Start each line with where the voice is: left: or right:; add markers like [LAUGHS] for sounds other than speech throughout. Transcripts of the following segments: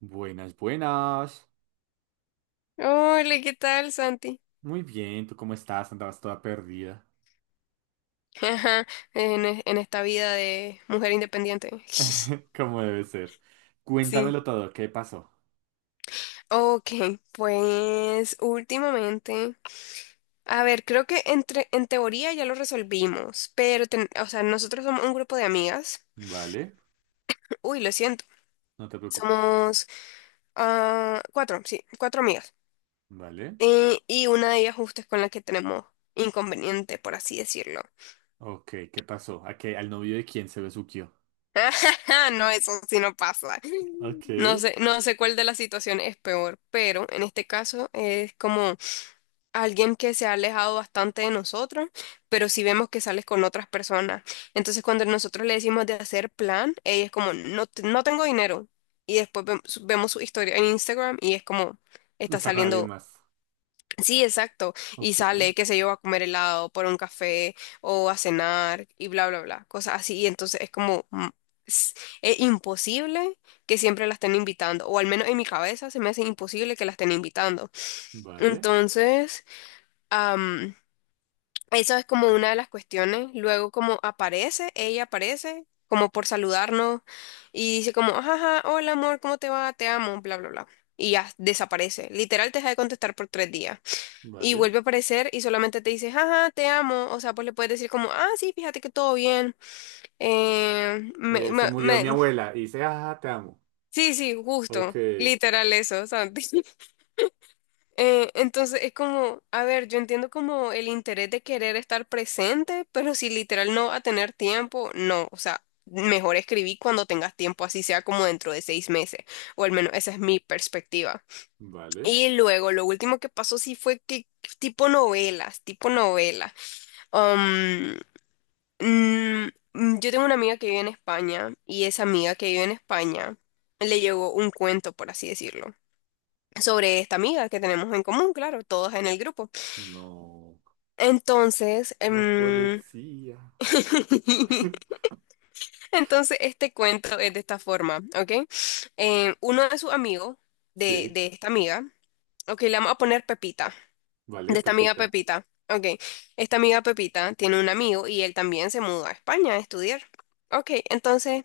right: Buenas, buenas.
left: Hola, ¿qué tal, Santi?
right: Muy bien, ¿tú cómo estás? Andabas toda perdida.
left: [LAUGHS] Ajá, en esta vida de mujer independiente. [LAUGHS]
right: [LAUGHS] ¿Cómo debe ser?
left: Sí.
right: Cuéntamelo todo, ¿qué pasó?
left: Ok, pues últimamente, a ver, creo que en teoría ya lo resolvimos, pero, o sea, nosotros somos un grupo de amigas.
right: Vale,
left: [CLEARS THROAT] Uy, lo siento.
right: no te preocupes.
left: Somos cuatro, sí, cuatro amigas.
right: Vale.
left: Y una de ellas justo es con la que tenemos inconveniente, por así decirlo.
right: Ok, ¿qué pasó? ¿A qué? ¿Al novio de quién se besuqueó?
left: [LAUGHS] Ah, no, eso sí no pasa.
right: Ok.
left: No sé cuál de las situaciones es peor, pero en este caso es como alguien que se ha alejado bastante de nosotros, pero si vemos que sales con otras personas. Entonces cuando nosotros le decimos de hacer plan, ella es como, no, no tengo dinero. Y después vemos su historia en Instagram y es como, está
right: Está con alguien
left: saliendo.
right: más.
left: Sí, exacto. Y
right: Ok.
left: sale, qué sé yo, a comer helado, por un café o a cenar y bla, bla, bla. Cosas así. Y entonces es como, s- es imposible que siempre la estén invitando. O al menos en mi cabeza se me hace imposible que la estén invitando.
right: Vale,
left: Entonces, am, eso es como una de las cuestiones. Luego como aparece como por saludarnos y dice como, ajá, hola amor, ¿cómo te va? Te amo, bla, bla, bla. Y ya desaparece. Literal te deja de contestar por 3 días y
right: vale.
left: vuelve a aparecer y solamente te dice, jaja, te amo. O sea, pues le puedes decir como, ah, sí, fíjate que todo bien. Eh, me-
right: Se
left: me-
right: murió
left: me-
right: mi abuela y dice, ah, te amo.
left: Sí, sí,
right: Ok.
left: justo. Literal eso, Santi. [LAUGHS] Entonces es como, a ver, yo entiendo como el interés de querer estar presente, pero si literal no va a tener tiempo, no. O sea, mejor escribí cuando tengas tiempo, así sea como dentro de 6 meses, o al menos esa es mi perspectiva.
right: Vale.
left: Y luego, lo último que pasó sí fue que tipo novelas, tipo novelas. Yo tengo una amiga que vive en España y esa amiga que vive en España le llegó un cuento, por así decirlo, sobre esta amiga que tenemos en común, claro, todas en el grupo.
right: No.
left: Entonces,
right: La
left: em,
right: policía.
left: [LAUGHS]
right: [LAUGHS]
left: entonces este cuento es de esta forma, ¿ok? Uno de sus amigos, de,
right: Sí.
left: de esta amiga, ok, le vamos a poner Pepita,
right: Vale,
left: de esta amiga
right: Pepita.
left: Pepita, ok, esta amiga Pepita tiene un amigo y él también se mudó a España a estudiar. Ok, entonces.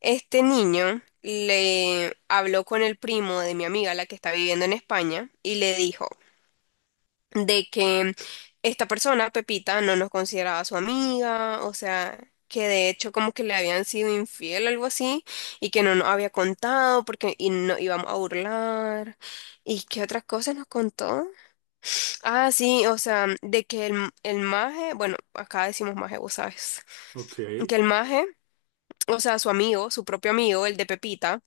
left: Este niño le habló con el primo de mi amiga, la que está viviendo en España, y le dijo de que esta persona, Pepita, no nos consideraba su amiga, o sea, que de hecho como que le habían sido infiel o algo así, y que no nos había contado porque y no íbamos a burlar. ¿Y qué otras cosas nos contó? Ah, sí, o sea, de que el maje, bueno, acá decimos maje, vos sabes,
right: Ok.
left: que el maje, o sea, su amigo, su propio amigo, el de Pepita,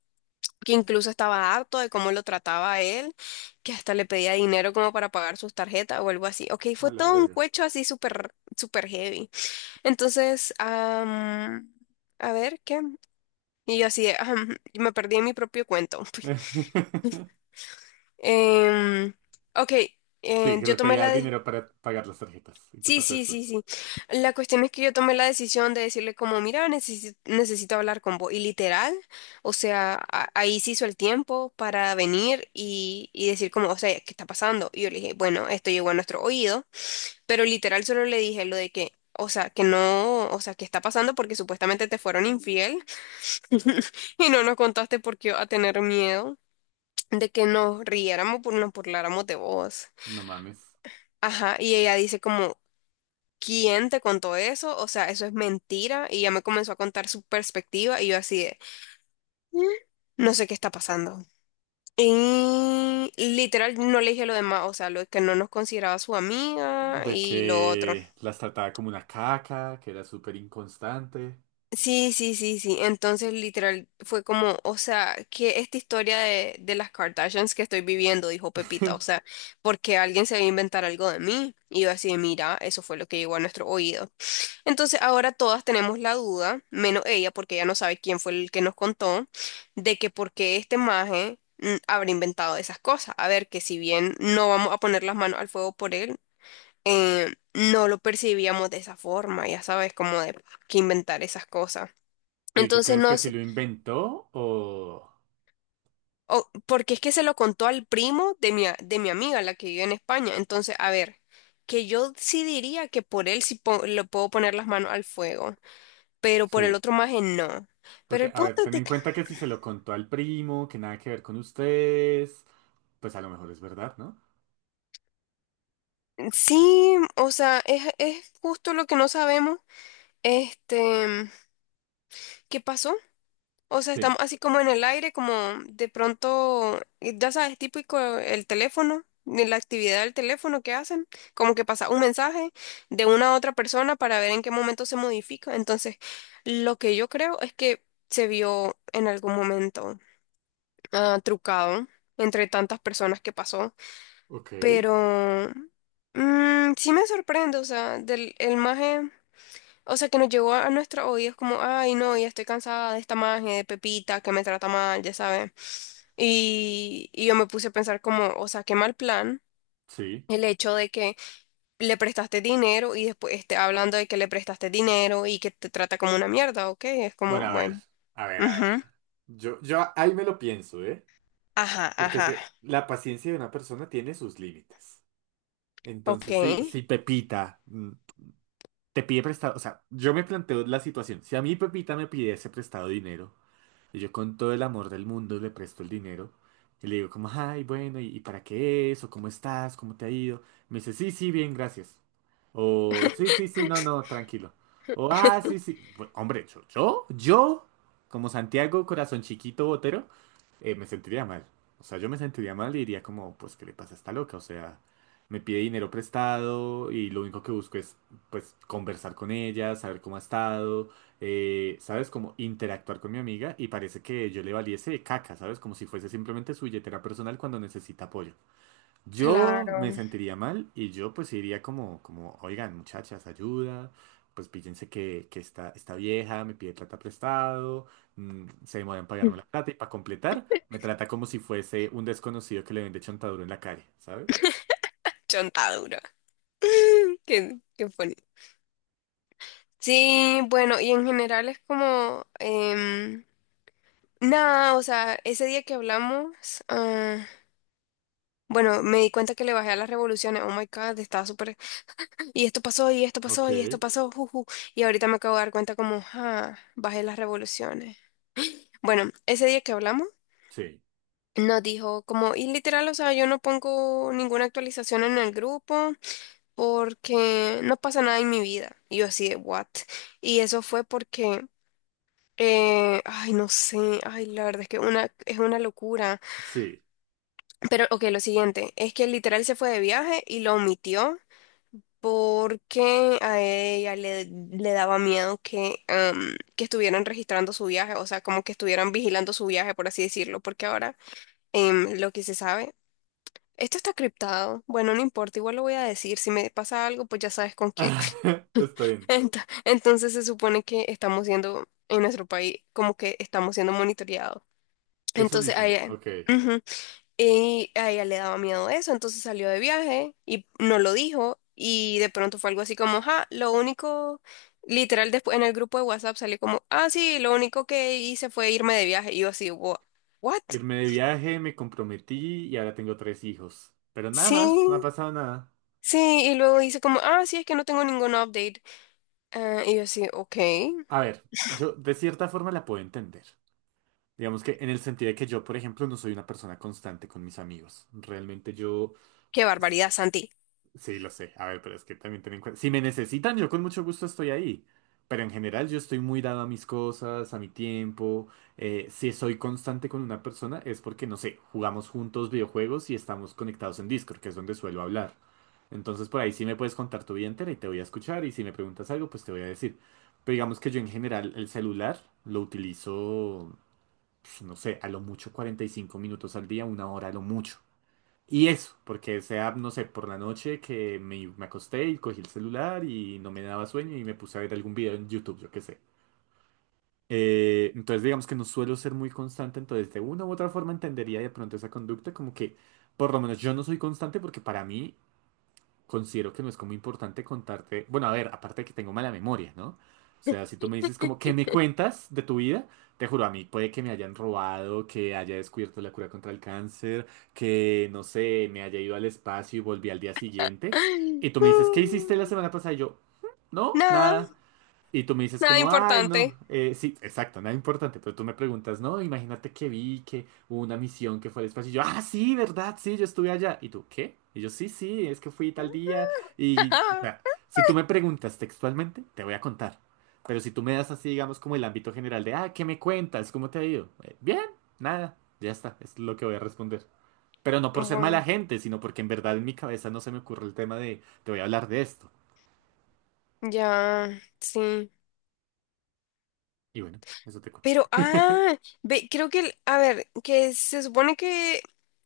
left: que incluso estaba harto de cómo lo trataba él, que hasta le pedía dinero como para pagar sus tarjetas o algo así. Ok,
right: A
left: fue
right: la
left: todo un
right: verga.
left: cuecho así súper, súper heavy. Entonces, a ver, ¿qué? Y yo así, de, "Ajam", y me perdí en mi propio cuento. [LAUGHS]
right: [LAUGHS]
left: Em, ok,
right: Sí, que le
left: yo tomé
right: pedía
left: la decisión.
right: dinero para pagar las tarjetas. ¿Y qué
left: Sí,
right: pasó
left: sí,
right: después?
left: sí, sí. La cuestión es que yo tomé la decisión de decirle como, mira, necesito hablar con vos. Y literal, o sea, ahí se hizo el tiempo para venir y decir como, o sea, ¿qué está pasando? Y yo le dije, bueno, esto llegó a nuestro oído, pero literal solo le dije lo de que, o sea, que no, o sea, que está pasando porque supuestamente te fueron infiel [LAUGHS] y no nos contaste porque iba a tener miedo de que nos riéramos, nos burláramos de vos.
right: No mames.
left: Ajá, y ella dice como, ¿quién te contó eso? O sea, eso es mentira. Y ya me comenzó a contar su perspectiva y yo así de, "Mm, no sé qué está pasando". Y literal no le dije lo demás, o sea, lo que no nos consideraba su amiga
right: De
left: y lo otro.
right: que las trataba como una caca, que era súper inconstante.
left: Sí, sí, sí, sí. Entonces literal fue como, o sea, que esta historia de las Kardashians que estoy viviendo, dijo
right: [LAUGHS]
left: Pepita, o
right: ¿Pero
left: sea, porque alguien se va a inventar algo de mí. Y yo así de, mira, eso fue lo que llegó a nuestro oído. Entonces ahora todas tenemos la duda, menos ella, porque ella no sabe quién fue el que nos contó, de que por qué este maje habrá inventado esas cosas. A ver, que si bien no vamos a poner las manos al fuego por él, no lo percibíamos de esa forma, ya sabes, como de que inventar esas cosas.
right: y tú
left: Entonces
right: crees que
left: no
right: sí
left: sé,
right: lo inventó o...?
left: porque es que se lo contó al primo de mi amiga, la que vive en España. Entonces, a ver, que yo sí diría que por él sí le puedo poner las manos al fuego. Pero por el
right: Sí.
left: otro maje no. Pero
right: Porque,
left: el
right: a ver,
left: punto es
right: ten
left: de
right: en
left: que
right: cuenta que si se lo contó al primo, que nada que ver con ustedes, pues a lo mejor es verdad, ¿no?
left: sí, o sea, es justo lo que no sabemos, este, qué pasó. O sea, estamos
right: Sí.
left: así como en el aire, como de pronto, ya sabes, típico el teléfono, de la actividad del teléfono que hacen, como que pasa un mensaje de una a otra persona para ver en qué momento se modifica. Entonces, lo que yo creo es que se vio en algún momento trucado entre tantas personas que pasó.
right: Ok.
left: Pero sí me sorprende, o sea, del el maje, o sea, que nos llegó a, nuestros oídos como, ay, no, ya estoy cansada de esta maje de Pepita que me trata mal, ya sabes. Y yo me puse a pensar como, o sea, qué mal plan
right: Sí.
left: el hecho de que le prestaste dinero y después esté hablando de que le prestaste dinero y que te trata como una mierda, ¿ok? Es como,
right: Bueno, a ver,
left: bueno,
right: a ver, a ver.
left: ujú,
right: Yo ahí me lo pienso, ¿eh?
left: ajá,
right: Porque es
left: ajá,
right: que la paciencia de una persona tiene sus límites.
left: ok.
right: Entonces, si Pepita te pide prestado, o sea, yo me planteo la situación. Si a mí Pepita me pidiese prestado dinero, y yo con todo el amor del mundo le presto el dinero y le digo como, ay, bueno, y para qué es? ¿O cómo estás? ¿Cómo te ha ido? Me dice, sí, sí, bien, gracias. O, sí, sí, sí, no, no, tranquilo. O, ah, sí,
left: [LAUGHS]
right: sí. Hombre, como Santiago, corazón chiquito, botero, me sentiría mal. O sea, yo me sentiría mal y diría como, pues, ¿qué le pasa a esta loca? O sea, me pide dinero prestado y lo único que busco es, pues, conversar con ella, saber cómo ha estado, ¿sabes? Como interactuar con mi amiga y parece que yo le valiese caca, ¿sabes? Como si fuese simplemente su billetera personal cuando necesita apoyo. Yo me
left: Claro,
right: sentiría mal y yo pues iría como, como, oigan, muchachas, ayuda, pues píllense que esta vieja me pide plata prestado, se demora en pagarme la plata y para completar me trata como si fuese un desconocido que le vende chontaduro en la calle, ¿sabes?
left: chontadura. [LAUGHS] Qué funny. Sí, bueno, y en general es como, nada, o sea, ese día que hablamos, ah, bueno, me di cuenta que le bajé a las revoluciones, oh my God, estaba súper, y esto pasó, y esto
right: Ok,
left: pasó, y esto pasó, juju, y ahorita me acabo de dar cuenta como, bajé las revoluciones. Bueno, ese día que hablamos,
right: sí,
left: nos dijo como, y literal, o sea, yo no pongo ninguna actualización en el grupo porque no pasa nada en mi vida. Y yo así de, what? Y eso fue porque... Ay, no sé, ay, la verdad es que es una locura.
right: sí.
left: Pero, ok, lo siguiente, es que literal se fue de viaje y lo omitió porque a ella le daba miedo que, que estuvieran registrando su viaje, o sea, como que estuvieran vigilando su viaje, por así decirlo, porque ahora lo que se sabe, esto está criptado, bueno, no importa, igual lo voy a decir, si me pasa algo, pues ya sabes con quién.
right: [LAUGHS] Está
left: [LAUGHS]
right: bien.
left: Entonces se supone que estamos siendo, en nuestro país, como que estamos siendo monitoreados.
right: Eso
left: Entonces a
right: dicen,
left: ella,
right: ok.
left: ujú, y a ella le daba miedo eso, entonces salió de viaje y no lo dijo y de pronto fue algo así como, ja, lo único, literal después en el grupo de WhatsApp salió como, ah, sí, lo único que hice fue irme de viaje y yo así, what?"
right: Irme de viaje, me comprometí y ahora tengo tres hijos. Pero nada
left: Sí,
right: más, no ha pasado nada.
left: sí, y luego dice como, ah, sí, es que no tengo ningún update. Ah, y yo así, ok,
right: A ver, yo de cierta forma la puedo entender. Digamos que en el sentido de que yo, por ejemplo, no soy una persona constante con mis amigos. Realmente yo.
left: qué barbaridad, Santi.
right: Sí, lo sé. A ver, pero es que también ten en cuenta. Si me necesitan, yo con mucho gusto estoy ahí. Pero en general yo estoy muy dado a mis cosas, a mi tiempo. Si soy constante con una persona es porque, no sé, jugamos juntos videojuegos y estamos conectados en Discord, que es donde suelo hablar. Entonces por ahí sí me puedes contar tu vida entera y te voy a escuchar, y si me preguntas algo, pues te voy a decir. Pero digamos que yo en general el celular lo utilizo, pues, no sé, a lo mucho 45 minutos al día, una hora a lo mucho. Y eso, porque sea, no sé, por la noche que me acosté y cogí el celular y no me daba sueño y me puse a ver algún video en YouTube, yo qué sé. Entonces digamos que no suelo ser muy constante, entonces de una u otra forma entendería de pronto esa conducta, como que por lo menos yo no soy constante porque para mí considero que no es como importante contarte. Bueno, a ver, aparte de que tengo mala memoria, ¿no? O sea, si tú me dices como, ¿qué me cuentas de tu vida? Te juro, a mí puede que me hayan robado, que haya descubierto la cura contra el cáncer, que, no sé, me haya ido al espacio y volví al día siguiente. Y tú me dices, ¿qué hiciste la semana
left: [LAUGHS]
right: pasada? Y yo, "Mm, no,
left: Nada,
right: nada". Y tú me dices
left: nada
right: como, ay, no,
left: importante.
right: sí, exacto, nada importante, pero tú me preguntas, no, imagínate que vi que hubo una misión que fue al espacio, y yo, ah, sí, verdad, sí, yo estuve allá, y tú, ¿qué? Y yo, sí, sí, es que fui tal día, y, o sea,
left: [LAUGHS]
right: si tú me preguntas textualmente, te voy a contar, pero si tú me das así, digamos, como el ámbito general de, ah, ¿qué me cuentas? ¿Cómo te ha ido? Bien, nada, ya está, es lo que voy a responder, pero no por ser mala
left: Bueno,
right: gente, sino porque en verdad en mi cabeza no se me ocurre el tema de, te voy a hablar de esto,
left: ya, sí.
right: y bueno, eso te cuento.
left: Pero, ve, creo que, a ver, que se supone que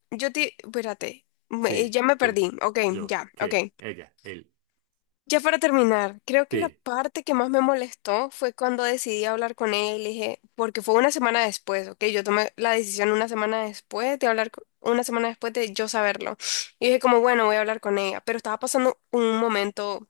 left: yo te, espérate,
right: Sí,
left: ya me
right: tú,
left: perdí. Ok,
right: yo,
left: ya, ok.
right: que, ella, él,
left: Ya para terminar, creo que la
right: sí,
left: parte que más me molestó fue cuando decidí hablar con él, le dije, porque fue una semana después, ¿ok? Yo tomé la decisión una semana después de hablar, una semana después de yo saberlo. Y dije como, bueno, voy a hablar con ella, pero estaba pasando un momento.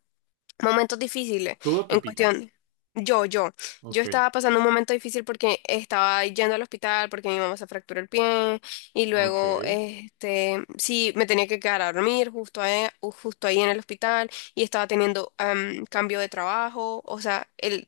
left: Momentos difíciles
right: tú o
left: en
right: Pepita.
left: cuestión. Yo, yo, yo
right: Ok,
left: estaba pasando un momento difícil porque estaba yendo al hospital porque mi mamá se fracturó el pie y
right: ok,
left: luego, este, sí, me tenía que quedar a dormir justo ahí, justo ahí en el hospital y estaba teniendo cambio de trabajo, o sea,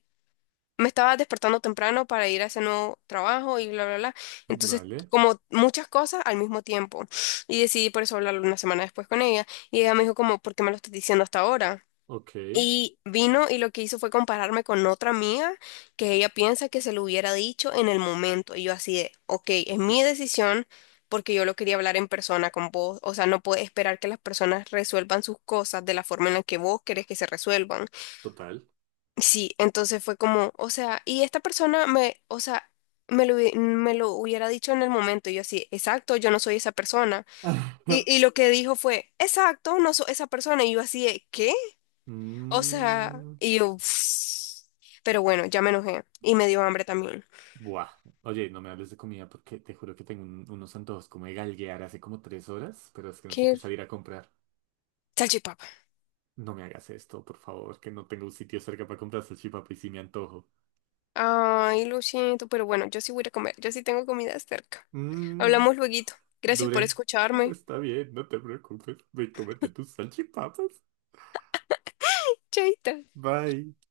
left: me estaba despertando temprano para ir a ese nuevo trabajo y bla, bla, bla. Entonces,
right: vale,
left: como muchas cosas al mismo tiempo y decidí por eso hablarlo una semana después con ella y ella me dijo como, ¿por qué me lo estás diciendo hasta ahora?
right: ok,
left: Y vino y lo que hizo fue compararme con otra amiga que ella piensa que se lo hubiera dicho en el momento. Y yo así de, ok, es mi decisión porque yo lo quería hablar en persona con vos. O sea, no puedes esperar que las personas resuelvan sus cosas de la forma en la que vos querés que se resuelvan.
right: total.
left: Sí, entonces fue como, o sea, y esta persona me, o sea, me lo, me lo hubiera dicho en el momento. Y yo así, exacto, yo no soy esa persona. Y,
right: [LAUGHS]
left: y lo que dijo fue, exacto, no soy esa persona. Y yo así de, ¿qué? O sea,
right: Mm,
left: y yo, "Uf". Pero bueno, ya me enojé y me dio hambre también.
right: buah, oye, no me hables de comida porque te juro que tengo unos antojos como de galguear hace como 3 horas, pero es que no sé
left: ¿Qué?
right: qué salir a comprar.
left: Salchipapa.
right: No me hagas esto, por favor, que no tengo un sitio cerca para comprar salchipapa y si me antojo.
left: Ay, lo siento, pero bueno, yo sí voy a ir a comer, yo sí tengo comida cerca.
right: Mm,
left: Hablamos lueguito. Gracias por
right: Duren,
left: escucharme.
right: está bien, no te preocupes, ve y cómete tus salchipapas.
left: Chaita.
right: Bye.